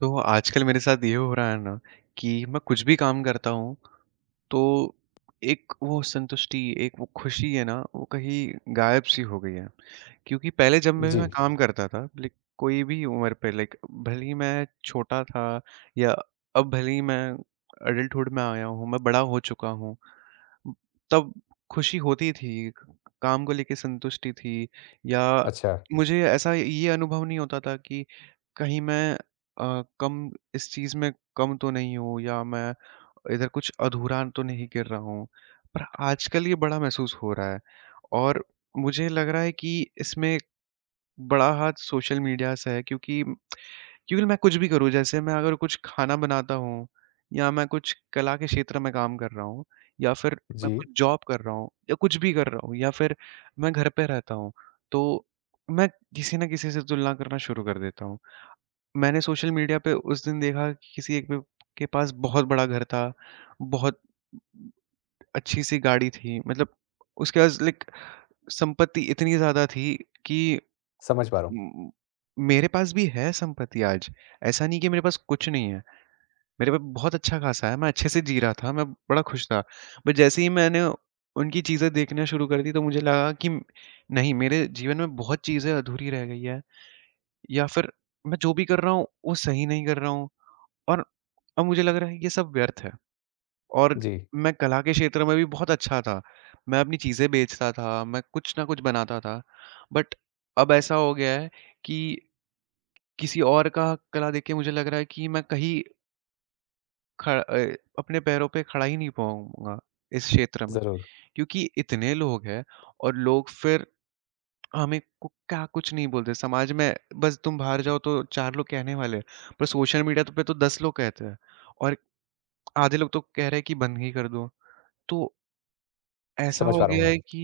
तो आजकल मेरे साथ ये हो रहा है ना कि मैं कुछ भी काम करता हूँ, तो एक वो संतुष्टि, एक वो खुशी है ना, वो कहीं गायब सी हो गई है। क्योंकि पहले जब मैं जी, काम करता था, लाइक कोई भी उम्र पे, लाइक भले ही मैं छोटा था या अब भले ही मैं अडल्टहुड में आया हूँ, मैं बड़ा हो चुका हूँ, तब खुशी होती थी, काम को लेके संतुष्टि थी। या अच्छा। मुझे ऐसा ये अनुभव नहीं होता था कि कहीं मैं कम, इस चीज़ में कम तो नहीं हूँ, या मैं इधर कुछ अधूरा तो नहीं कर रहा हूँ। पर आजकल ये बड़ा महसूस हो रहा है, और मुझे लग रहा है कि इसमें बड़ा हाथ सोशल मीडिया से है। क्योंकि क्योंकि मैं कुछ भी करूँ, जैसे मैं अगर कुछ खाना बनाता हूँ या मैं कुछ कला के क्षेत्र में काम कर रहा हूँ या फिर मैं कुछ जी, जॉब कर रहा हूँ या कुछ भी कर रहा हूँ या फिर मैं घर पे रहता हूँ, तो मैं किसी न किसी से तुलना करना शुरू कर देता हूँ। मैंने सोशल मीडिया पे उस दिन देखा कि किसी एक पे के पास बहुत बड़ा घर था, बहुत अच्छी-सी गाड़ी थी, मतलब उसके पास, लाइक, संपत्ति इतनी ज़्यादा थी कि समझ पा रहा हूँ। उम, मेरे पास भी है संपत्ति आज। ऐसा नहीं कि मेरे पास कुछ नहीं है। मेरे पे बहुत अच्छा खासा है, मैं अच्छे से जी रहा था, मैं बड़ा खुश था। बट जैसे ही मैंने उनकी चीज़ें देखना शुरू कर दी, तो मुझे लगा कि नहीं, मेरे जीवन में बहुत चीज़ें अधूरी रह गई हैं, या फिर मैं जो भी कर रहा हूँ, वो सही नहीं कर रहा हूँ। और अब मुझे लग रहा है कि ये सब व्यर्थ है। और जी, मैं कला के क्षेत्र में भी बहुत अच्छा था, मैं अपनी चीज़ें बेचता था, मैं कुछ ना कुछ बनाता था। बट अब ऐसा हो गया है कि किसी और का कला देख के मुझे लग रहा है कि मैं कहीं अपने पैरों पे खड़ा ही नहीं पाऊँगा इस क्षेत्र में, ज़रूर, क्योंकि इतने लोग हैं और लोग फिर हमें को क्या कुछ नहीं बोलते। समाज में बस तुम बाहर जाओ तो 4 लोग कहने वाले हैं, पर सोशल मीडिया पे तो 10 लोग कहते हैं, और आधे लोग तो कह रहे हैं कि बंद ही कर दो। तो ऐसा समझ हो पा रहा हूँ गया मैं। है कि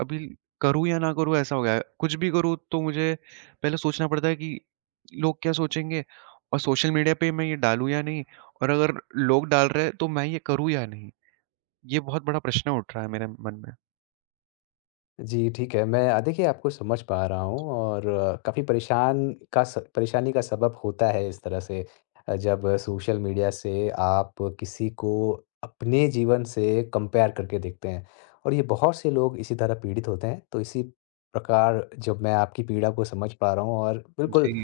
अभी करूँ या ना करूँ, ऐसा हो गया है। कुछ भी करूँ तो मुझे पहले सोचना पड़ता है कि लोग क्या सोचेंगे, और सोशल मीडिया पे मैं ये डालूँ या नहीं, और अगर लोग डाल रहे हैं तो मैं ये करूँ या नहीं? ये बहुत बड़ा प्रश्न उठ रहा है मेरे मन में। जी, ठीक है, मैं देखिए आपको समझ पा रहा हूँ और काफ़ी परेशानी का सबब होता है इस तरह से जब सोशल मीडिया से आप किसी को अपने जीवन से कंपेयर करके देखते हैं और ये बहुत से लोग इसी तरह पीड़ित होते हैं। तो इसी प्रकार जब मैं आपकी पीड़ा को समझ पा रहा हूँ और जी। बिल्कुल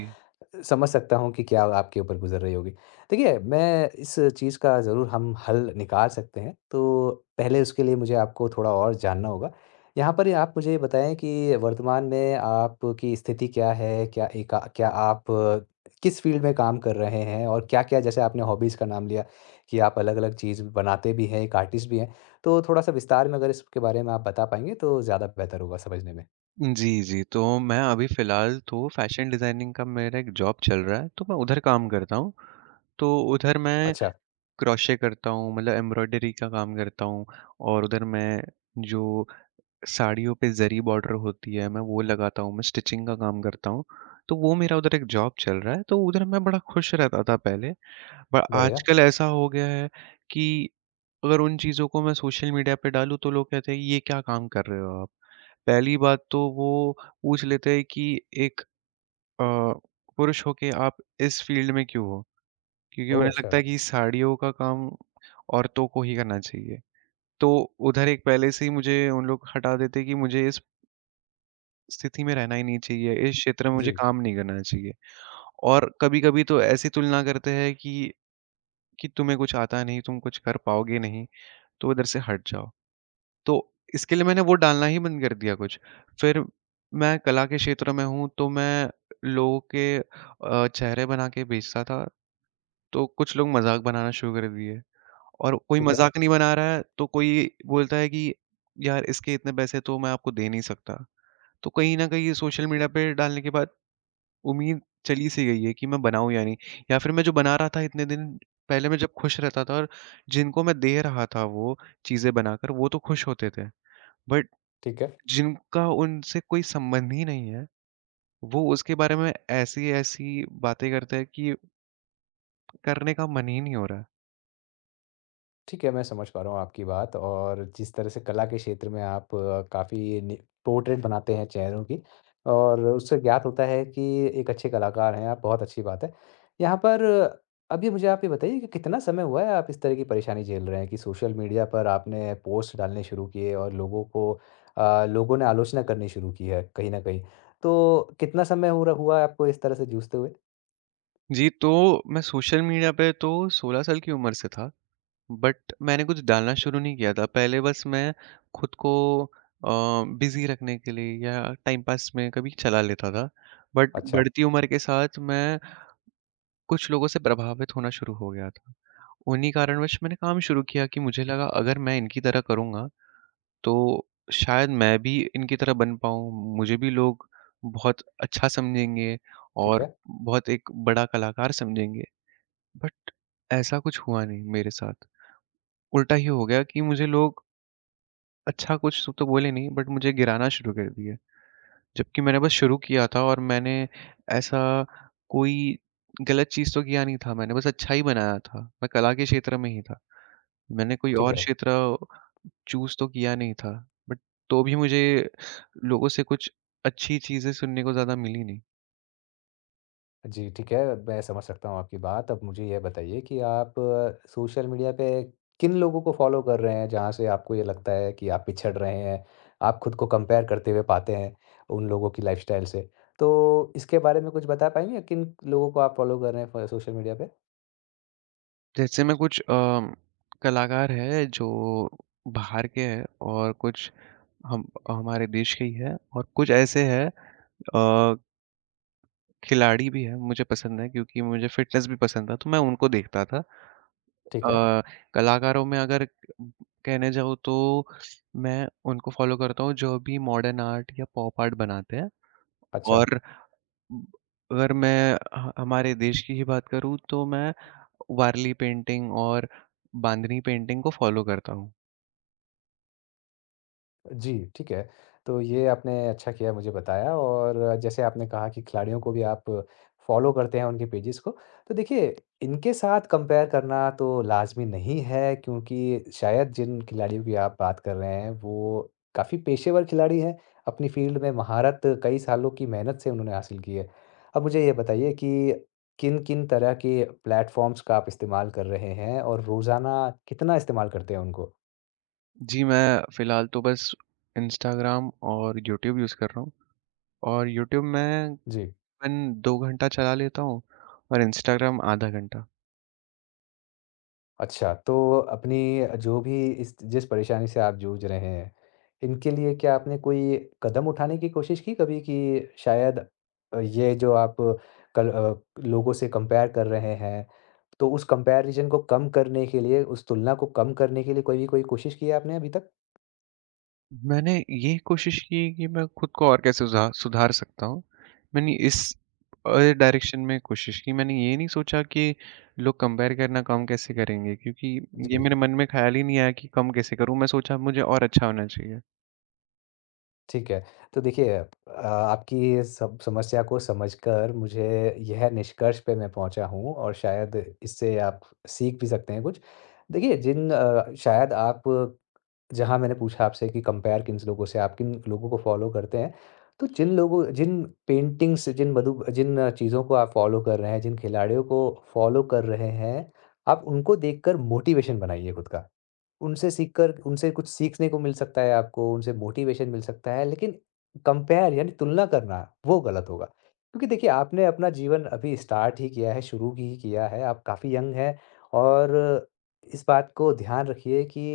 समझ सकता हूँ कि क्या आपके ऊपर गुज़र रही होगी। देखिए, मैं इस चीज़ का ज़रूर हम हल निकाल सकते हैं, तो पहले उसके लिए मुझे आपको थोड़ा और जानना होगा। यहाँ पर आप मुझे ये बताएँ कि वर्तमान में आपकी स्थिति क्या है? क्या आप किस फ़ील्ड में काम कर रहे हैं? और क्या-क्या जैसे आपने हॉबीज़ का नाम लिया कि आप अलग-अलग चीज़ बनाते भी हैं, एक आर्टिस्ट भी हैं। तो थोड़ा-सा विस्तार में अगर इसके बारे में आप बता पाएँगे तो ज़्यादा बेहतर होगा समझने में। जी, जी। तो मैं अभी फ़िलहाल तो फ़ैशन डिज़ाइनिंग का मेरा एक जॉब चल रहा है, तो मैं उधर काम करता हूँ। तो उधर मैं अच्छा, क्रोशे करता हूँ, मतलब एम्ब्रॉयडरी का काम करता हूँ, और उधर मैं, जो साड़ियों पे ज़री बॉर्डर होती है, मैं वो लगाता हूँ, मैं स्टिचिंग का काम करता हूँ। तो वो मेरा उधर एक जॉब चल रहा है, तो उधर मैं बड़ा खुश रहता था पहले। पर बढ़िया। आजकल ऐसा हो गया है कि अगर उन चीज़ों को मैं सोशल मीडिया पे डालूँ, तो लोग कहते हैं, ये क्या काम कर रहे हो आप? पहली बात तो वो पूछ लेते हैं कि एक अ, पुरुष होके आप इस फ़ील्ड में क्यों हो? क्योंकि ओह! उन्हें अच्छा। लगता है कि साड़ियों का काम औरतों को ही करना चाहिए। तो उधर एक पहले से ही मुझे उन लोग हटा देते हैं कि मुझे इस स्थिति में रहना ही नहीं चाहिए, इस क्षेत्र में मुझे जी, काम नहीं करना चाहिए। और कभी-कभी तो ऐसी तुलना करते हैं कि तुम्हें कुछ आता नहीं, तुम कुछ कर पाओगे नहीं, तो इधर से हट जाओ। तो इसके लिए मैंने वो डालना ही बंद कर दिया कुछ। फिर मैं कला के क्षेत्र में हूँ, तो मैं लोगों के चेहरे बना के बेचता था, तो कुछ लोग मज़ाक बनाना शुरू कर दिए, और कोई ठीक है, मज़ाक नहीं बना रहा है तो कोई बोलता है कि यार, इसके इतने पैसे तो मैं आपको दे नहीं सकता। तो कहीं न कहीं सोशल मीडिया पे डालने के बाद उम्मीद चली सी गई है कि मैं बनाऊँ या नहीं, या फिर मैं जो बना रहा था इतने दिन, पहले मैं जब खुश रहता था, और जिनको मैं दे रहा था वो चीज़ें बनाकर, वो तो खुश होते थे। बट ठीक है। जिनका उनसे कोई संबंध ही नहीं है, वो उसके बारे में ऐसी-ऐसी बातें करते हैं कि करने का मन ही नहीं हो रहा है। ठीक है, मैं समझ पा रहा हूँ आपकी बात और जिस तरह से कला के क्षेत्र में आप काफ़ी नि पोर्ट्रेट बनाते हैं चेहरों की और उससे ज्ञात होता है कि एक अच्छे कलाकार हैं आप, बहुत अच्छी बात है। यहाँ पर अभी मुझे आप ये बताइए कि कितना समय हुआ है आप इस तरह की परेशानी झेल रहे हैं कि सोशल मीडिया पर आपने पोस्ट डालने शुरू किए और लोगों ने आलोचना करनी शुरू की है कहीं न कहीं। तो कितना समय हो र हुआ है आपको इस तरह से जूझते हुए? जी, तो मैं सोशल मीडिया पे तो 16 साल की उम्र से था, बट मैंने कुछ डालना शुरू नहीं किया था। पहले बस मैं खुद को अ, बिज़ी रखने के लिए या टाइम पास में कभी चला लेता था। बट अच्छा, बढ़ती उम्र के साथ मैं कुछ लोगों से प्रभावित होना शुरू हो गया था। उन्हीं कारणवश मैंने काम शुरू किया, कि मुझे लगा अगर मैं इनकी तरह करूँगा तो शायद मैं भी इनकी तरह बन पाऊँ, मुझे भी लोग बहुत अच्छा समझेंगे ठीक और है, बहुत एक बड़ा कलाकार समझेंगे। बट ऐसा कुछ हुआ नहीं मेरे साथ। उल्टा ही हो गया कि मुझे लोग अच्छा कुछ तो बोले नहीं, बट मुझे गिराना शुरू कर दिए। जबकि मैंने बस शुरू किया था, और मैंने ऐसा कोई गलत चीज़ तो किया नहीं था, मैंने बस अच्छा ही बनाया था। मैं कला के क्षेत्र में ही था। मैंने कोई ठीक और है। क्षेत्र चूज़ तो किया नहीं था, बट तो भी मुझे लोगों से कुछ अच्छी चीज़ें सुनने को ज़्यादा मिली नहीं। जी, ठीक है, मैं समझ सकता हूँ आपकी बात। अब मुझे ये बताइए कि आप सोशल मीडिया पे किन लोगों को फ़ॉलो कर रहे हैं, जहाँ से आपको ये लगता है कि आप पिछड़ रहे हैं, आप खुद को कंपेयर करते हुए पाते हैं उन लोगों की लाइफ़स्टाइल से? तो इसके बारे में कुछ बता पाएँगे, किन लोगों को आप फ़ॉलो कर रहे हैं फ सोशल मीडिया पे? जैसे मैं कुछ, कलाकार हैं जो बाहर के हैं, और कुछ हम हमारे देश के ही हैं, और कुछ ऐसे हैं, अ, खिलाड़ी भी है, मुझे पसंद है, क्योंकि मुझे फ़िटनेस भी पसंद था, तो मैं उनको देखता था। ठीक है, अ, कलाकारों में अगर कहने जाऊँ, तो मैं उनको फ़ॉलो करता हूँ जो भी मॉडर्न आर्ट या पॉप आर्ट बनाते हैं। अच्छा। और अगर मैं ह हमारे देश की ही बात करूँ, तो मैं वारली पेंटिंग और बांधनी पेंटिंग को फ़ॉलो करता हूँ। जी, ठीक है। तो ये आपने अच्छा किया मुझे बताया और जैसे आपने कहा कि खिलाड़ियों को भी आप फ़ॉलो करते हैं उनके पेजेज़ को। तो देखिए, इनके साथ कंपेयर करना तो लाज़मी नहीं है क्योंकि शायद जिन खिलाड़ियों की आप बात कर रहे हैं, वो काफ़ी पेशेवर खिलाड़ी हैं। अपनी फ़ील्ड में महारत कई सालों की मेहनत से उन्होंने हासिल की है। अब मुझे ये बताइए कि किन-किन तरह के प्लेटफ़ॉर्म्स का आप इस्तेमाल कर रहे हैं और रोज़ाना कितना इस्तेमाल करते हैं उनको? जी, मैं फ़िलहाल तो बस इंस्टाग्राम और यूट्यूब यूज़ कर रहा हूँ। और यूट्यूब में जी। करीबन 2 घंटा चला लेता हूँ, और इंस्टाग्राम आधा घंटा। अच्छा, तो अपनी जो भी इस जिस परेशानी से आप जूझ रहे हैं, इनके लिए क्या आपने कोई कदम उठाने की कोशिश की कभी कि शायद ये जो आप कल अ, लोगों से कंपेयर कर रहे हैं, तो उस कंपैरिज़न को कम करने के लिए, उस तुलना को कम करने के लिए कोई कोशिश की है आपने अभी तक? मैंने ये कोशिश की है कि मैं खुद को और कैसे सुधार सकता हूँ। मैंने इस डायरेक्शन में कोशिश की। मैंने ये नहीं सोचा कि लोग कंपेयर करना कम कैसे करेंगे, क्योंकि ये जी। मेरे मन में ख़्याल ही नहीं आया कि कम कैसे करूँ? मैं सोचा मुझे और अच्छा होना चाहिए। ठीक है। तो देखिए आपकी सब समस्या को समझकर मुझे यह निष्कर्ष पे मैं पहुँचा हूँ और शायद इससे आप सीख भी सकते हैं कुछ। देखिए शायद आप जहाँ मैंने पूछा आपसे कि कंपेयर किन लोगों को फ़ॉलो करते हैं। तो जिन लोगों जिन पेंटिंग्स जिन मधु जिन चीज़ों को आप फ़ॉलो कर रहे हैं, जिन खिलाड़ियों को फ़ॉलो कर रहे हैं, आप उनको देखकर मोटिवेशन बनाइए खुद का। उनसे सीखकर उनसे कुछ सीखने को मिल सकता है आपको, उनसे मोटिवेशन मिल सकता है, लेकिन कंपेयर यानी तुलना करना, वो गलत होगा। क्योंकि देखिए, आपने अपना जीवन अभी स्टार्ट ही किया है, शुरू ही किया है, आप काफ़ी यंग हैं और इस बात को ध्यान रखिए कि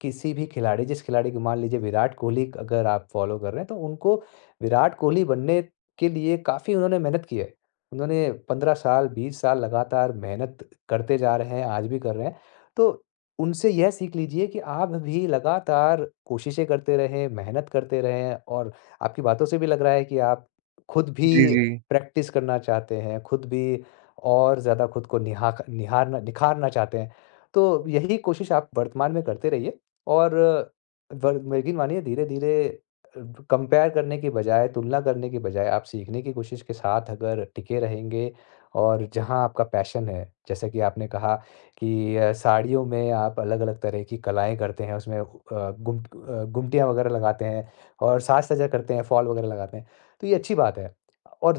किसी भी खिलाड़ी जिस खिलाड़ी को मान लीजिए विराट कोहली अगर आप फ़ॉलो कर रहे हैं, तो उनको विराट कोहली बनने के लिए काफ़ी उन्होंने मेहनत की है। उन्होंने 15 साल, 20 साल लगातार मेहनत करते जा रहे हैं, आज भी कर रहे हैं। तो उनसे यह सीख लीजिए कि आप भी लगातार कोशिशें करते रहें, मेहनत करते रहें और आपकी बातों से भी लग रहा है कि आप खुद भी जी, जी। प्रैक्टिस करना चाहते हैं, खुद भी और ज़्यादा खुद को निहाक निहारना निखारना चाहते हैं। तो यही कोशिश आप वर्तमान में करते रहिए और वर यकीन मानिए धीरे-धीरे अ, कंपेयर करने के बजाय, तुलना करने के बजाय आप सीखने की कोशिश के साथ अगर टिके रहेंगे और जहाँ आपका पैशन है, जैसा कि आपने कहा कि साड़ियों में आप अलग-अलग तरह की कलाएँ करते हैं, उसमें गुमटियाँ वगैरह लगाते हैं और साज-सज्जा करते हैं, फॉल वगैरह लगाते हैं। तो ये अच्छी बात है और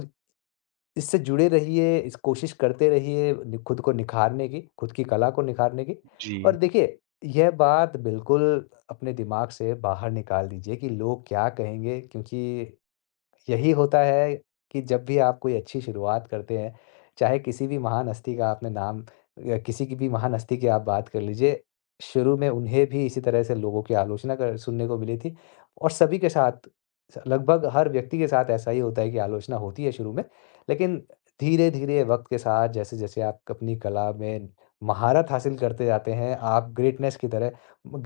इससे जुड़े रहिए, इस कोशिश करते रहिए नि खुद को निखारने की, खुद की कला को निखारने की जी। और देखिए, यह बात बिल्कुल अपने दिमाग से बाहर निकाल दीजिए कि लोग क्या कहेंगे क्योंकि यही होता है कि जब भी आप कोई अच्छी शुरुआत करते हैं, चाहे किसी भी महान हस्ती का आपने नाम या किसी की भी महान हस्ती की आप बात कर लीजिए, शुरू में उन्हें भी इसी तरह से लोगों की आलोचना कर सुनने को मिली थी और सभी के साथ स लगभग हर व्यक्ति के साथ ऐसा ही होता है कि आलोचना होती है शुरू में। लेकिन धीरे-धीरे वक़्त के साथ जैसे-जैसे आप अपनी कला में महारत हासिल करते जाते हैं, आप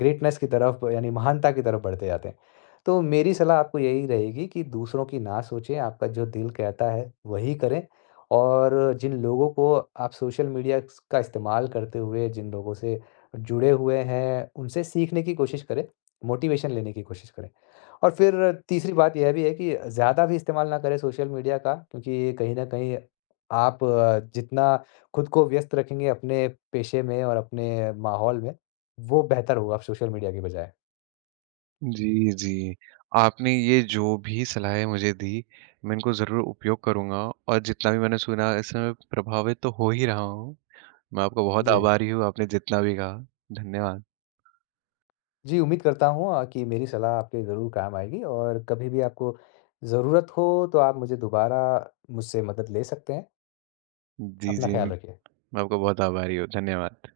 ग्रेटनेस की तरफ यानी महानता की तरफ बढ़ते जाते हैं। तो मेरी सलाह आपको यही रहेगी कि दूसरों की ना सोचें, आपका जो दिल कहता है, वही करें और जिन लोगों को आप सोशल मीडिया स का इस्तेमाल करते हुए, जिन लोगों से जुड़े हुए हैं, उनसे सीखने की कोशिश करें, मोटिवेशन लेने की कोशिश करें। और फिर तीसरी बात यह भी है कि ज़्यादा भी इस्तेमाल ना करें सोशल मीडिया का क्योंकि कहीं न कहीं आप जितना खुद को व्यस्त रखेंगे अपने पेशे में और अपने माहौल में, वो बेहतर होगा सोशल मीडिया के बजाय। जी, जी। आपने ये जो भी सलाहें मुझे दी, मैं इनको ज़रूर उपयोग करूँगा, और जितना भी मैंने सुना, इससे मैं प्रभावित तो हो ही रहा हूँ। मैं आपका बहुत जी। आभारी हूँ, आपने जितना भी कहा। धन्यवाद। जी, उम्मीद करता हूँ कि मेरी सलाह आपके ज़रूर काम आएगी और कभी भी आपको ज़रूरत हो तो आप मुझे दोबारा मुझसे मदद ले सकते हैं। जी, अपना जी। ख़्याल मैं रखिए। आपका बहुत आभारी हूँ। धन्यवाद।